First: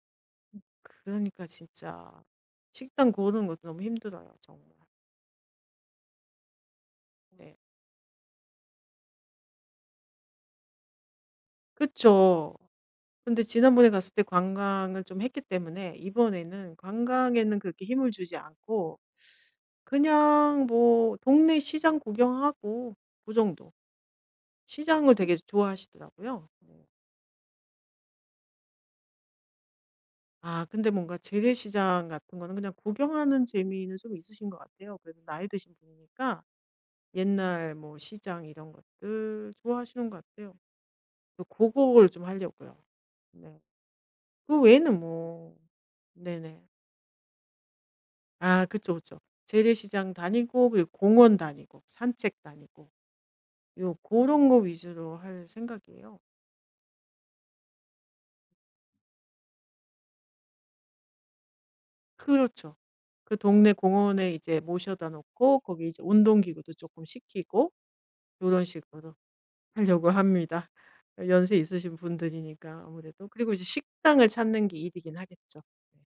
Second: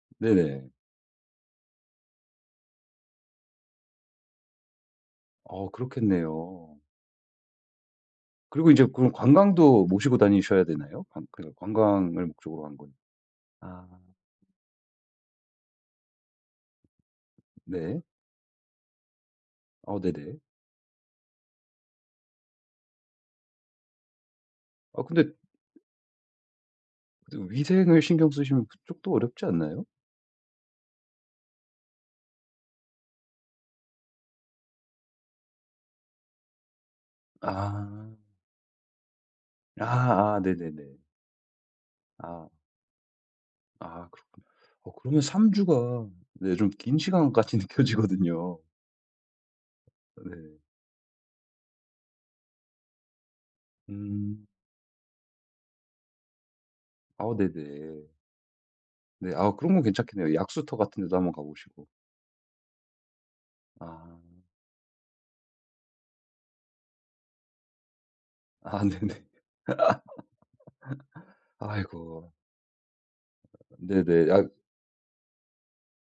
으. 네네. 그러니까 진짜 식당 고르는 것도 너무 힘들어요 정말. 어 그렇겠네요. 네. 그리고 이제 그럼 관광도 모시고 다니셔야 되나요? 관 그 관광을 그쵸. 목적으로 한 건. 근데 아. 지난번에 갔을 때 관광을 좀 했기 때문에 이번에는 관광에는 그렇게 네. 힘을 주지 않고 어 네네. 그냥 뭐 동네 시장 구경하고 그 정도. 어 시장을 근데 되게 좋아하시더라고요. 뭐 근데 위생을 신경 쓰시면 그쪽도 어렵지 않나요? 아 근데 뭔가 재래시장 같은 거는 그냥 구경하는 재미는 좀 있으신 것 같아요. 그래도 나이 드신 분이니까 옛날 뭐 아. 시장 이런 것들 좋아하시는 것 아아. 같아요. 네네네. 어 고거를 좀 아. 하려고요. 네. 아 그렇군요. 그 어 외에는 그러면 3 뭐 주가 네 네네. 좀 긴 시간같이 느껴지거든요. 아 그쵸, 그쵸. 재래시장 어. 네. 다니고 그리고 공원 다니고 산책 다니고 요 음. 고런 거 위주로 할 생각이에요. 아 네네. 네 아 그런 건 괜찮겠네요. 약수터 같은 데도 한번 가 보시고. 그렇죠. 그 동네 아. 공원에 이제 모셔다 놓고 거기 이제 운동 기구도 쪼끔 시키고 요런 아 네네. 식으로 하려고 합니다. 어 연세 있으신 아이고. 분들이니까 아무래도. 또 그리고 이제 어 네네. 식당을 약 찾는 게 일이긴 하겠죠. 네.